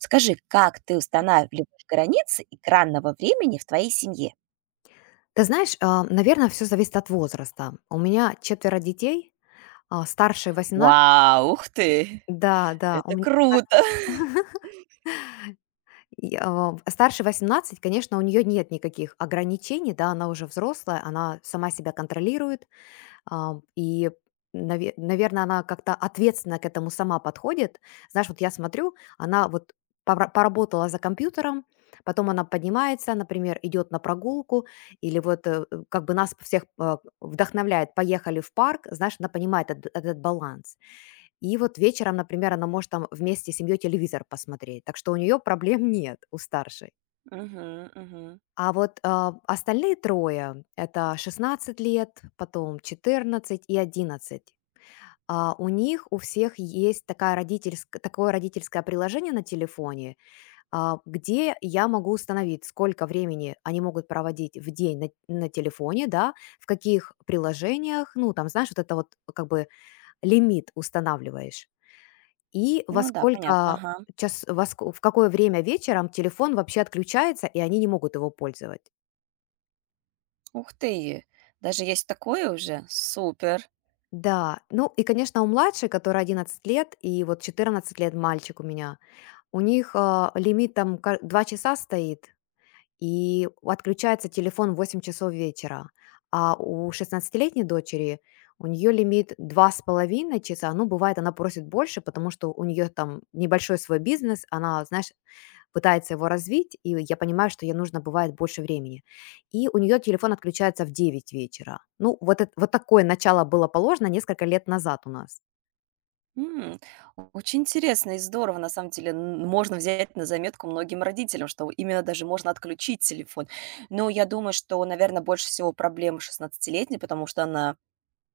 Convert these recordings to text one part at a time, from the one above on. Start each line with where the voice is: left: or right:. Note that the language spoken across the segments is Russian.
right: Скажи, как ты устанавливаешь границы экранного времени в твоей семье?
left: Ты знаешь, наверное, все зависит от возраста. У меня четверо детей, старшей 18.
right: Вау, ух ты!
left: Да, да, у
right: Это
left: меня а,
right: круто!
left: и, а, старшей 18, конечно, у нее нет никаких ограничений, да, она уже взрослая, она сама себя контролирует. Ам, и, наверное, она как-то ответственно к этому сама подходит. Знаешь, вот я смотрю, она вот пора поработала за компьютером, потом она поднимается, например, идет на прогулку или вот, как бы нас всех, вдохновляет: «Поехали в парк». Знаешь, она понимает эт этот баланс. И вот вечером, например, она может там вместе с семьей телевизор посмотреть, так что у нее проблем нет, у старшей.
right: Мгм, мгм.
left: А вот, остальные трое — это 16 лет, потом 14 и 11. У них у всех есть такая родительск такое родительское приложение на телефоне, где я могу установить, сколько времени они могут проводить в день на телефоне, да, в каких приложениях. Ну, там, знаешь, вот это вот как бы лимит устанавливаешь. И во
right: Ну да, понятно,
left: сколько
right: ага.
left: час во ск в какое время вечером телефон вообще отключается, и они не могут его пользовать.
right: Ух ты! Даже есть такое уже? Супер!
left: Да, ну и, конечно, у младшей, которой 11 лет, и вот 14 лет мальчик у меня. У них, лимит там ка 2 часа стоит, и отключается телефон в 8 часов вечера. А у шестнадцатилетней дочери, у нее лимит 2,5 часа. Ну, бывает, она просит больше, потому что у нее там небольшой свой бизнес. Она, знаешь, пытается его развить, и я понимаю, что ей нужно бывает больше времени. И у нее телефон отключается в 9 вечера. Ну, вот эт вот такое начало было положено несколько лет назад у нас.
right: М, о очень интересно и здорово, на самом деле. Н можно взять на заметку многим родителям, что именно даже можно отключить телефон. Но я думаю, что, наверное, больше всего проблем шестнадцатилетней, потому что она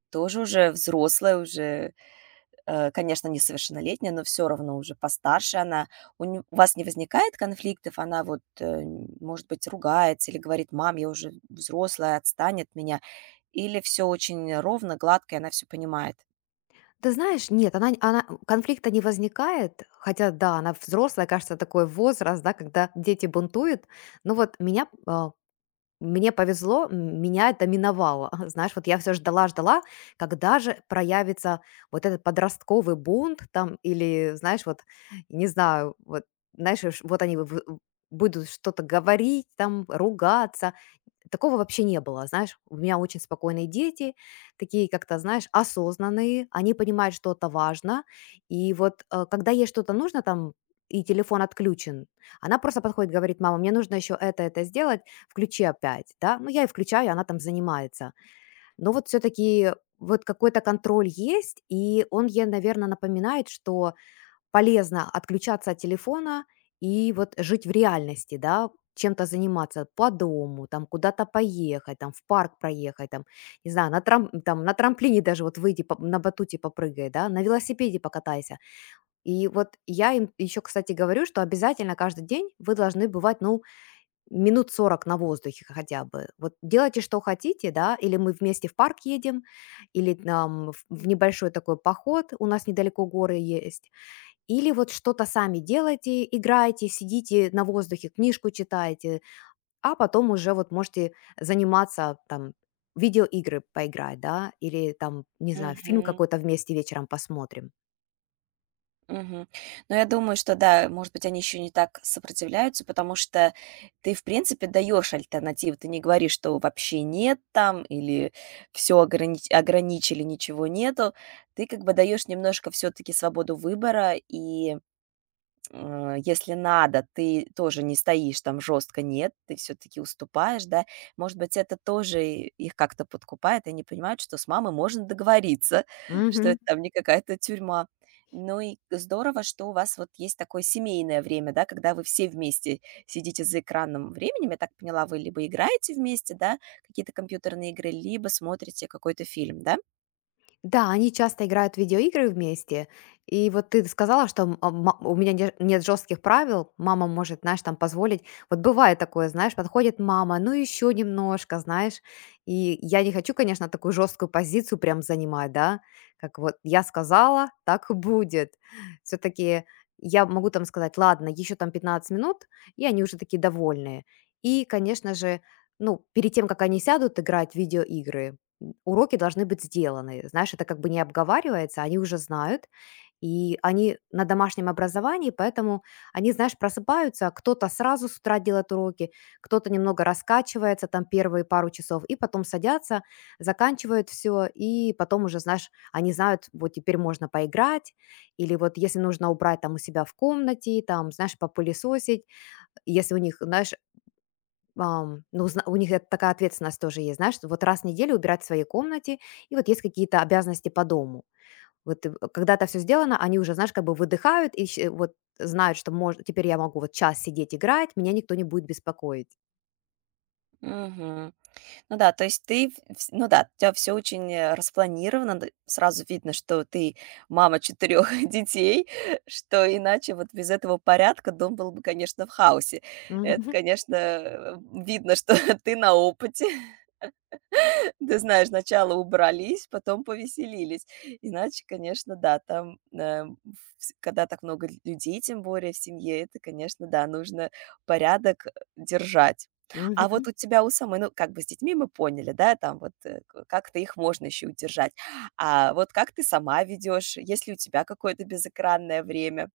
right: тоже уже взрослая, уже конечно, несовершеннолетняя, но все равно уже постарше она. У ню у вас не возникает конфликтов? Она вот, может быть, ругается или говорит: "Мам, я уже взрослая, отстань от меня". Или все очень ровно, гладко, и она все понимает?
left: Ты знаешь, нет, она конфликта не возникает, хотя да, она взрослая, кажется, такой возраст, да, когда дети бунтуют. Ну вот мне повезло, меня это миновало. Знаешь, вот я всё ждала, ждала, когда же проявится вот этот подростковый бунт там или, знаешь, вот, не знаю, вот, знаешь, ш вот они в будут что-то говорить там, ругаться. Такого вообще не было, знаешь. У меня очень спокойные дети, такие как-то, знаешь, осознанные, они понимают, что это важно. И вот, когда ей что-то нужно там, и телефон отключен, она просто подходит, говорит: мама, мне нужно еще это сделать, включи опять, да. Ну, я и включаю, и она там занимается. Но вот все-таки вот какой-то контроль есть, и он ей, наверное, напоминает, что полезно отключаться от телефона и вот жить в реальности, да, чем-то заниматься по дому, там куда-то поехать, там в парк проехать, там, не знаю, на трамплине даже вот выйди, на батуте попрыгай, да, на велосипеде покатайся. И вот я им еще, кстати, говорю, что обязательно каждый день вы должны бывать, ну, минут 40 на воздухе хотя бы. Вот делайте, что хотите, да, или мы вместе в парк едем, или там в небольшой такой поход, у нас недалеко горы есть, или вот что-то сами делаете, играете, сидите на воздухе, книжку читаете, а потом уже вот можете заниматься там в видеоигры поиграть, да, или там, не знаю, фильм какой-то вместе вечером посмотрим.
right: Мгм. Но я думаю, что да, может быть, они еще не так сопротивляются, потому что ты, в принципе, даешь альтернативу. Ты не говоришь, что вообще нет там или все ограничили, ничего нету. Ты как бы даешь немножко все-таки свободу выбора и если надо, ты тоже не стоишь там жестко, нет, ты все-таки уступаешь, да. Может быть, это тоже и- их как-то подкупает, и они понимают, что с мамой можно договориться, что
left: Мгм.
right: это там не какая-то тюрьма. Ну и здорово, что у вас вот есть такое семейное время, да, когда вы все вместе сидите за экраном временем. Я так поняла, вы либо играете вместе, да, какие-то компьютерные игры, либо смотрите какой-то фильм, да?
left: Да, они часто играют в видеоигры вместе. И вот ты сказала, что у меня нет жестких правил, мама может, знаешь, там позволить. Вот бывает такое, знаешь, подходит мама, ну еще немножко, знаешь. И я не хочу, конечно, такую жесткую позицию прям занимать, да, как вот я сказала, так и будет. Все-таки я могу там сказать, ладно, еще там 15 минут, и они уже такие довольные. И, конечно же, ну, перед тем, как они сядут играть в видеоигры, уроки должны быть сделаны. Знаешь, это как бы не обговаривается, они уже знают, и они на домашнем образовании, поэтому они, знаешь, просыпаются, кто-то сразу с утра делает уроки, кто-то немного раскачивается там первые пару часов, и потом садятся, заканчивают все, и потом уже, знаешь, они знают, вот теперь можно поиграть, или вот если нужно убрать там у себя в комнате, там, знаешь, попылесосить, если у них, знаешь, ну, зна у них это такая ответственность тоже есть, знаешь, что вот раз в неделю убирать в своей комнате, и вот есть какие-то обязанности по дому. Вот, когда это все сделано, они уже, знаешь, как бы выдыхают и вот знают, что мож теперь я могу вот час сидеть играть, меня никто не будет беспокоить.
right: Мгм. Ну да, то есть ты, в вс ну да, у тебя все очень, распланировано, д сразу видно, что ты мама четырех детей, что иначе вот без этого порядка дом был бы, конечно, в хаосе. Это,
left: Мгм,
right: конечно, видно, что ты на опыте. Ты знаешь, сначала убрались, потом повеселились. Иначе, конечно, да, там, вс когда так много лю людей, тем более в семье, это, конечно, да, нужно порядок, держать. А
left: мгм.
right: вот у тебя у самой, ну, как бы с детьми мы поняли, да, там вот, к как-то их можно еще удержать. А вот как ты сама ведешь? Есть ли у тебя какое-то безэкранное время?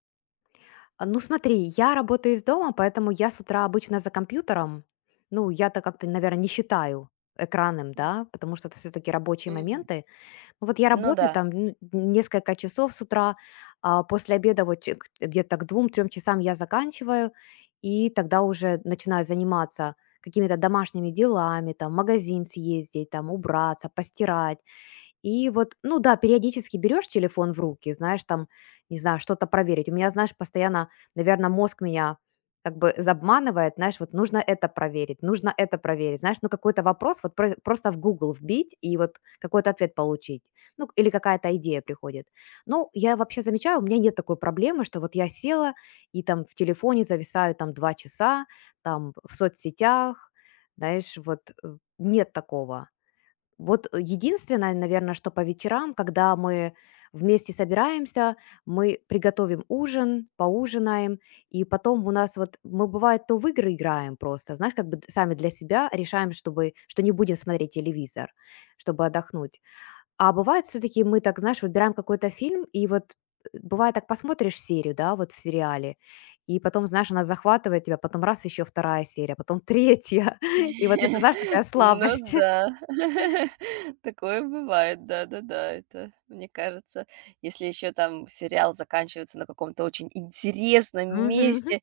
left: Ну, смотри, я работаю из дома, поэтому я с утра обычно за компьютером. Ну, я-то как-то, наверное, не считаю экранным, да, потому что это все таки рабочие
right: Мгм.
left: моменты. Ну, вот я
right: Ну
left: работаю
right: да.
left: там несколько часов с утра, а после обеда вот где-то к двум-трем часам я заканчиваю, и тогда уже начинаю заниматься какими-то домашними делами, там, в магазин съездить, там, убраться, постирать, и вот, ну да, периодически берешь телефон в руки, знаешь, там, не знаю, что-то проверить. У меня, знаешь, постоянно, наверное, мозг меня как бы забманывает, знаешь, вот нужно это проверить, знаешь, ну какой-то вопрос вот просто в Google вбить и вот какой-то ответ получить, ну или какая-то идея приходит. Ну, я вообще замечаю, у меня нет такой проблемы, что вот я села и там в телефоне зависаю там 2 часа, там в соцсетях, знаешь, вот, нет такого. Вот, единственное, наверное, что по вечерам, когда мы вместе собираемся, мы приготовим ужин, поужинаем, и потом у нас вот мы бывает то в игры играем просто, знаешь, как бы сами для себя решаем, чтобы что не будем смотреть телевизор, чтобы отдохнуть. А бывает все-таки мы так, знаешь, выбираем какой-то фильм, и вот, бывает так посмотришь серию, да, вот в сериале, и потом, знаешь, она захватывает тебя, потом раз еще вторая серия, потом третья, и вот это, знаешь, такая
right: Ну
left: слабость.
right: да, такое бывает, да-да-да. Это, мне кажется, если еще там сериал заканчивается на каком-то очень интересном
left: Мгм.
right: месте,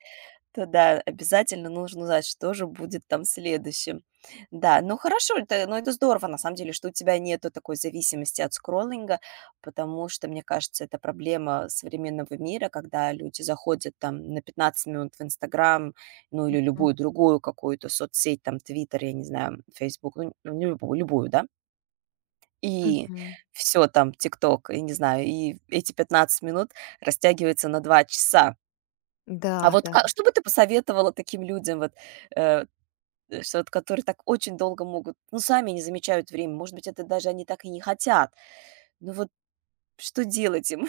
right: то да, обязательно нужно знать, что же будет там следующим. Да, ну хорошо, это, ну это здорово, на самом деле, что у тебя нету такой зависимости от скроллинга, потому что, мне кажется, это проблема современного мира, когда люди заходят там на 15 минут в Инстаграм, ну или любую другую какую-то соцсеть, там Твиттер, я не знаю, Фейсбук, ну ну, не любую, любую, да, и
left: Мгм.
right: все там, ТикТок, я не знаю, и эти 15 минут растягивается на 2 часа.
left: Да,
right: А вот
left: да.
right: ка что бы ты посоветовала таким людям, вот, э, что вот, которые так очень долго могут, ну, сами не замечают время, может быть, это даже они так и не хотят, ну вот что делать им?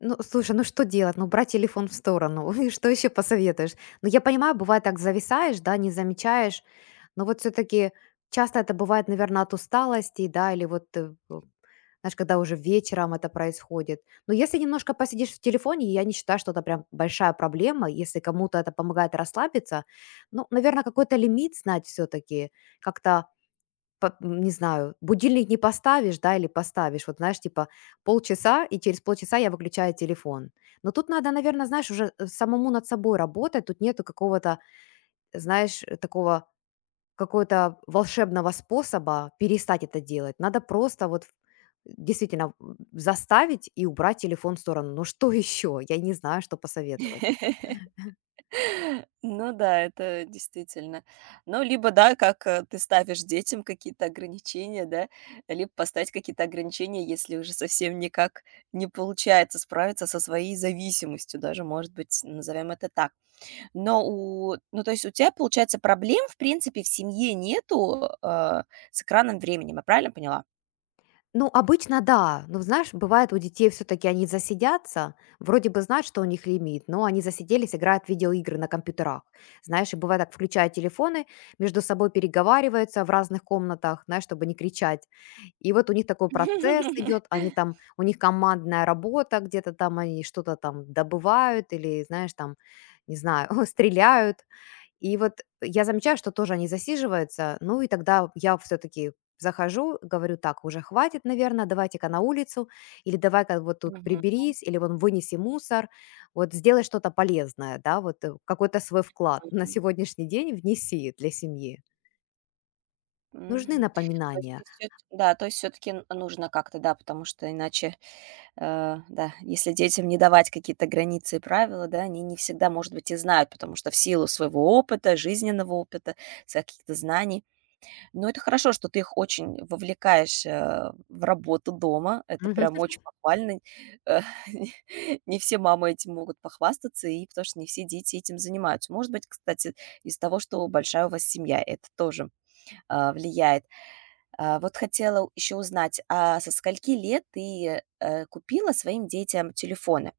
left: Ну, слушай, ну что делать? Ну, брать телефон в сторону. И что еще посоветуешь? Ну, я понимаю, бывает так зависаешь, да, не замечаешь, но вот все-таки часто это бывает, наверное, от усталости, да, или вот, знаешь, когда уже вечером это происходит. Но если немножко посидишь в телефоне, я не считаю, что это прям большая проблема, если кому-то это помогает расслабиться. Ну, наверное, какой-то лимит знать все-таки, как-то. По не знаю, будильник не поставишь, да, или поставишь. Вот знаешь, типа полчаса, и через полчаса я выключаю телефон. Но тут надо, наверное, знаешь, уже, самому над собой работать. Тут нету какого-то, знаешь, такого какого-то волшебного способа перестать это делать. Надо просто вот действительно, заставить и убрать телефон в сторону. Ну что еще? Я не знаю, что посоветовать.
right: Ну да, это действительно. Ну, либо, да, как, ты ставишь детям какие-то ограничения, да, либо поставить какие-то ограничения, если уже совсем никак не получается справиться со своей зависимостью, даже, может быть, назовем это так. Но у ну, то есть у тебя, получается, проблем, в принципе, в семье нету, с экраном временем. Я правильно поняла?
left: Ну, обычно да. Ну, знаешь, бывает у детей все-таки они засидятся, вроде бы знают, что у них лимит, но они засиделись, играют в видеоигры на компьютерах. Знаешь, и бывает так, включают телефоны, между собой переговариваются в разных комнатах, знаешь, чтобы не кричать. И вот у них такой процесс идет, они там, у них командная работа, где-то там они что-то там добывают или, знаешь, там, не знаю, стреляют, и вот я замечаю, что тоже они засиживаются. Ну и тогда я все-таки захожу, говорю, так, уже хватит, наверное, давайте-ка на улицу, или давай-ка вот тут
right: Мгм,
left: приберись, или вон вынеси мусор, вот сделай что-то полезное, да, вот, какой-то свой вклад на
right: мгм,
left: сегодняшний день внеси для семьи. Нужны
right: мгм. То есть
left: напоминания.
right: ты всё да, то есть все таки нужно как-то, да, потому что иначе, да, если детям не давать какие-то границы и правила, да, они не всегда, может быть, и знают, потому что в силу своего опыта, жизненного опыта, своих каких-то знаний. Ну, это хорошо, что ты их очень вовлекаешь, в работу дома. Это
left: Мгм.
right: прям очень похвально. Э, не не все мамы этим могут похвастаться, и потому что не все дети этим занимаются. Может быть, кстати, из того, что большая у вас семья, это тоже, влияет. А, вот хотела еще узнать, а со скольки лет ты, купила своим детям телефоны?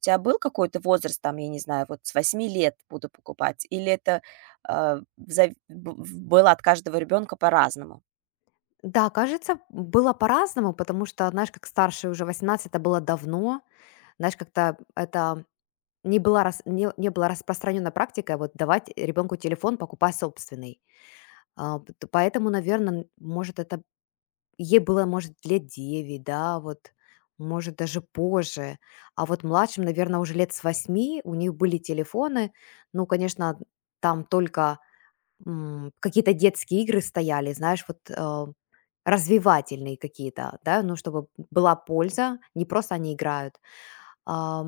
right: У тебя был какой-то возраст, там, я не знаю, вот с восьми лет буду покупать, или это, в зави б в было от каждого ребенка по-разному?
left: Да, кажется, было по-разному, потому что, знаешь, как старший уже 18, это было давно, знаешь, как-то это не была распространена практика вот давать ребенку телефон, покупая собственный. А, пот поэтому, наверное, может, это ей было, может, лет 9, да, вот, может, даже позже. А вот младшим, наверное, уже лет с восьми у них были телефоны. Ну, конечно, там только, какие-то детские игры стояли, знаешь, вот, развивательные какие-то, да, ну, чтобы была польза, не просто они играют. А,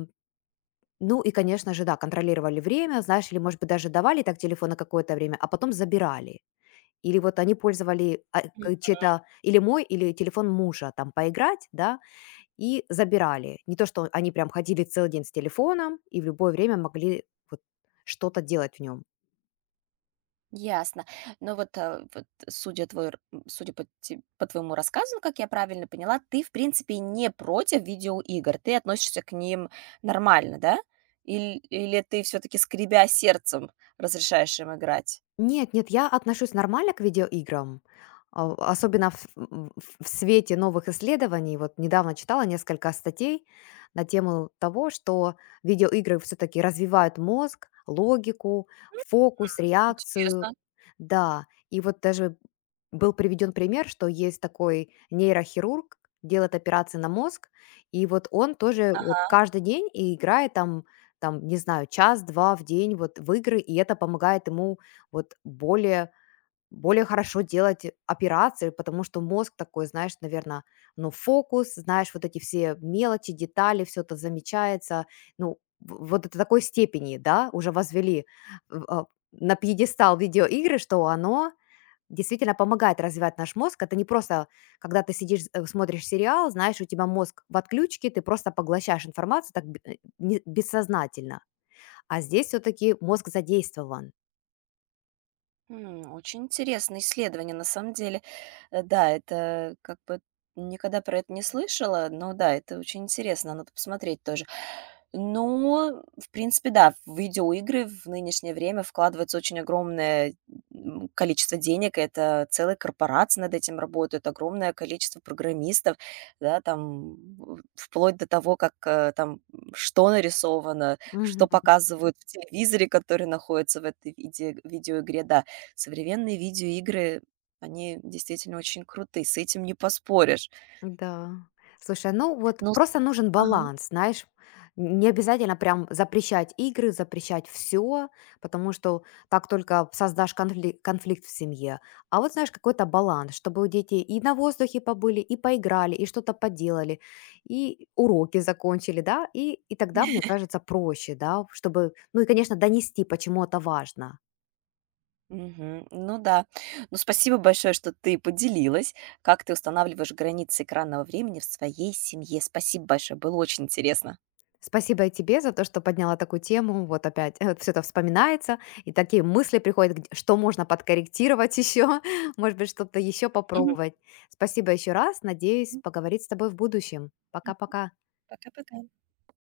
left: ну и, конечно же, да, контролировали время, знаешь, или, может быть, даже давали так телефон на какое-то время, а потом забирали. Или вот они пользовали
right: М,
left: чей-то, или мой, или телефон мужа там поиграть, да, и забирали. Не то, что они прям ходили целый день с телефоном и в любое время могли вот что-то делать в нем.
right: Ясно. Но вот, вот судя, твой, р- м, судя по, те- по твоему рассказу, как я правильно поняла, ты, в принципе, не против видеоигр. Ты относишься к ним нормально, да? Или, или ты все-таки, скребя сердцем, разрешаешь им играть?
left: Нет, нет, я отношусь нормально к видеоиграм, особенно в м, в свете новых исследований. Вот недавно читала несколько статей на тему того, что видеоигры все-таки развивают мозг, логику, фокус, реакцию.
right: Интересно.
left: Да, и вот даже был приведен пример, что есть такой нейрохирург, делает операции на мозг, и вот он тоже вот каждый день и играет там, там, не знаю, час-два в день вот в игры, и это помогает ему вот более хорошо делать операции, потому что мозг такой, знаешь, наверное, ну, фокус, знаешь, вот эти все мелочи, детали, все это замечается, ну, вот до такой степени, да, уже возвели в- а, на пьедестал видеоигры, что оно действительно помогает развивать наш мозг. Это не просто, когда ты сидишь, смотришь сериал, знаешь, у тебя мозг в отключке, ты просто поглощаешь информацию так бессознательно. А здесь все-таки мозг задействован.
right: Очень интересное исследование, на самом деле. Да, это как бы никогда про это не слышала, но да, это очень интересно, надо посмотреть тоже. Но, в принципе, да, в видеоигры в нынешнее время вкладывается очень огромное количество денег, это целые корпорации над этим работают, огромное количество программистов, да, там в- вплоть до того, как там что нарисовано, что показывают в телевизоре, который находится в этой виде- видеоигре, да. Современные видеоигры, они действительно очень круты, с этим не поспоришь.
left: Да. Слушай, ну вот
right: Ну с
left: просто нужен
right: ага.
left: баланс, знаешь. Не обязательно прям запрещать игры, запрещать все, потому что так только создашь конфликт в семье. А вот, знаешь, какой-то баланс, чтобы у детей и на воздухе побыли, и поиграли, и что-то поделали, и уроки закончили, да, и тогда, мне кажется, проще, да, чтобы, ну и, конечно, донести, почему это важно.
right: Мгм. Ну да. Ну, спасибо большое, что ты поделилась, как ты устанавливаешь границы экранного времени в своей семье. Спасибо большое, было очень интересно.
left: Спасибо и тебе за то, что подняла такую тему. Вот опять все это вспоминается, и такие мысли приходят, что можно подкорректировать еще, может быть, что-то еще
right: Мгм.
left: попробовать. Спасибо еще раз. Надеюсь
right: М.
left: поговорить с тобой в будущем. Пока-пока.
right: Пока-пока.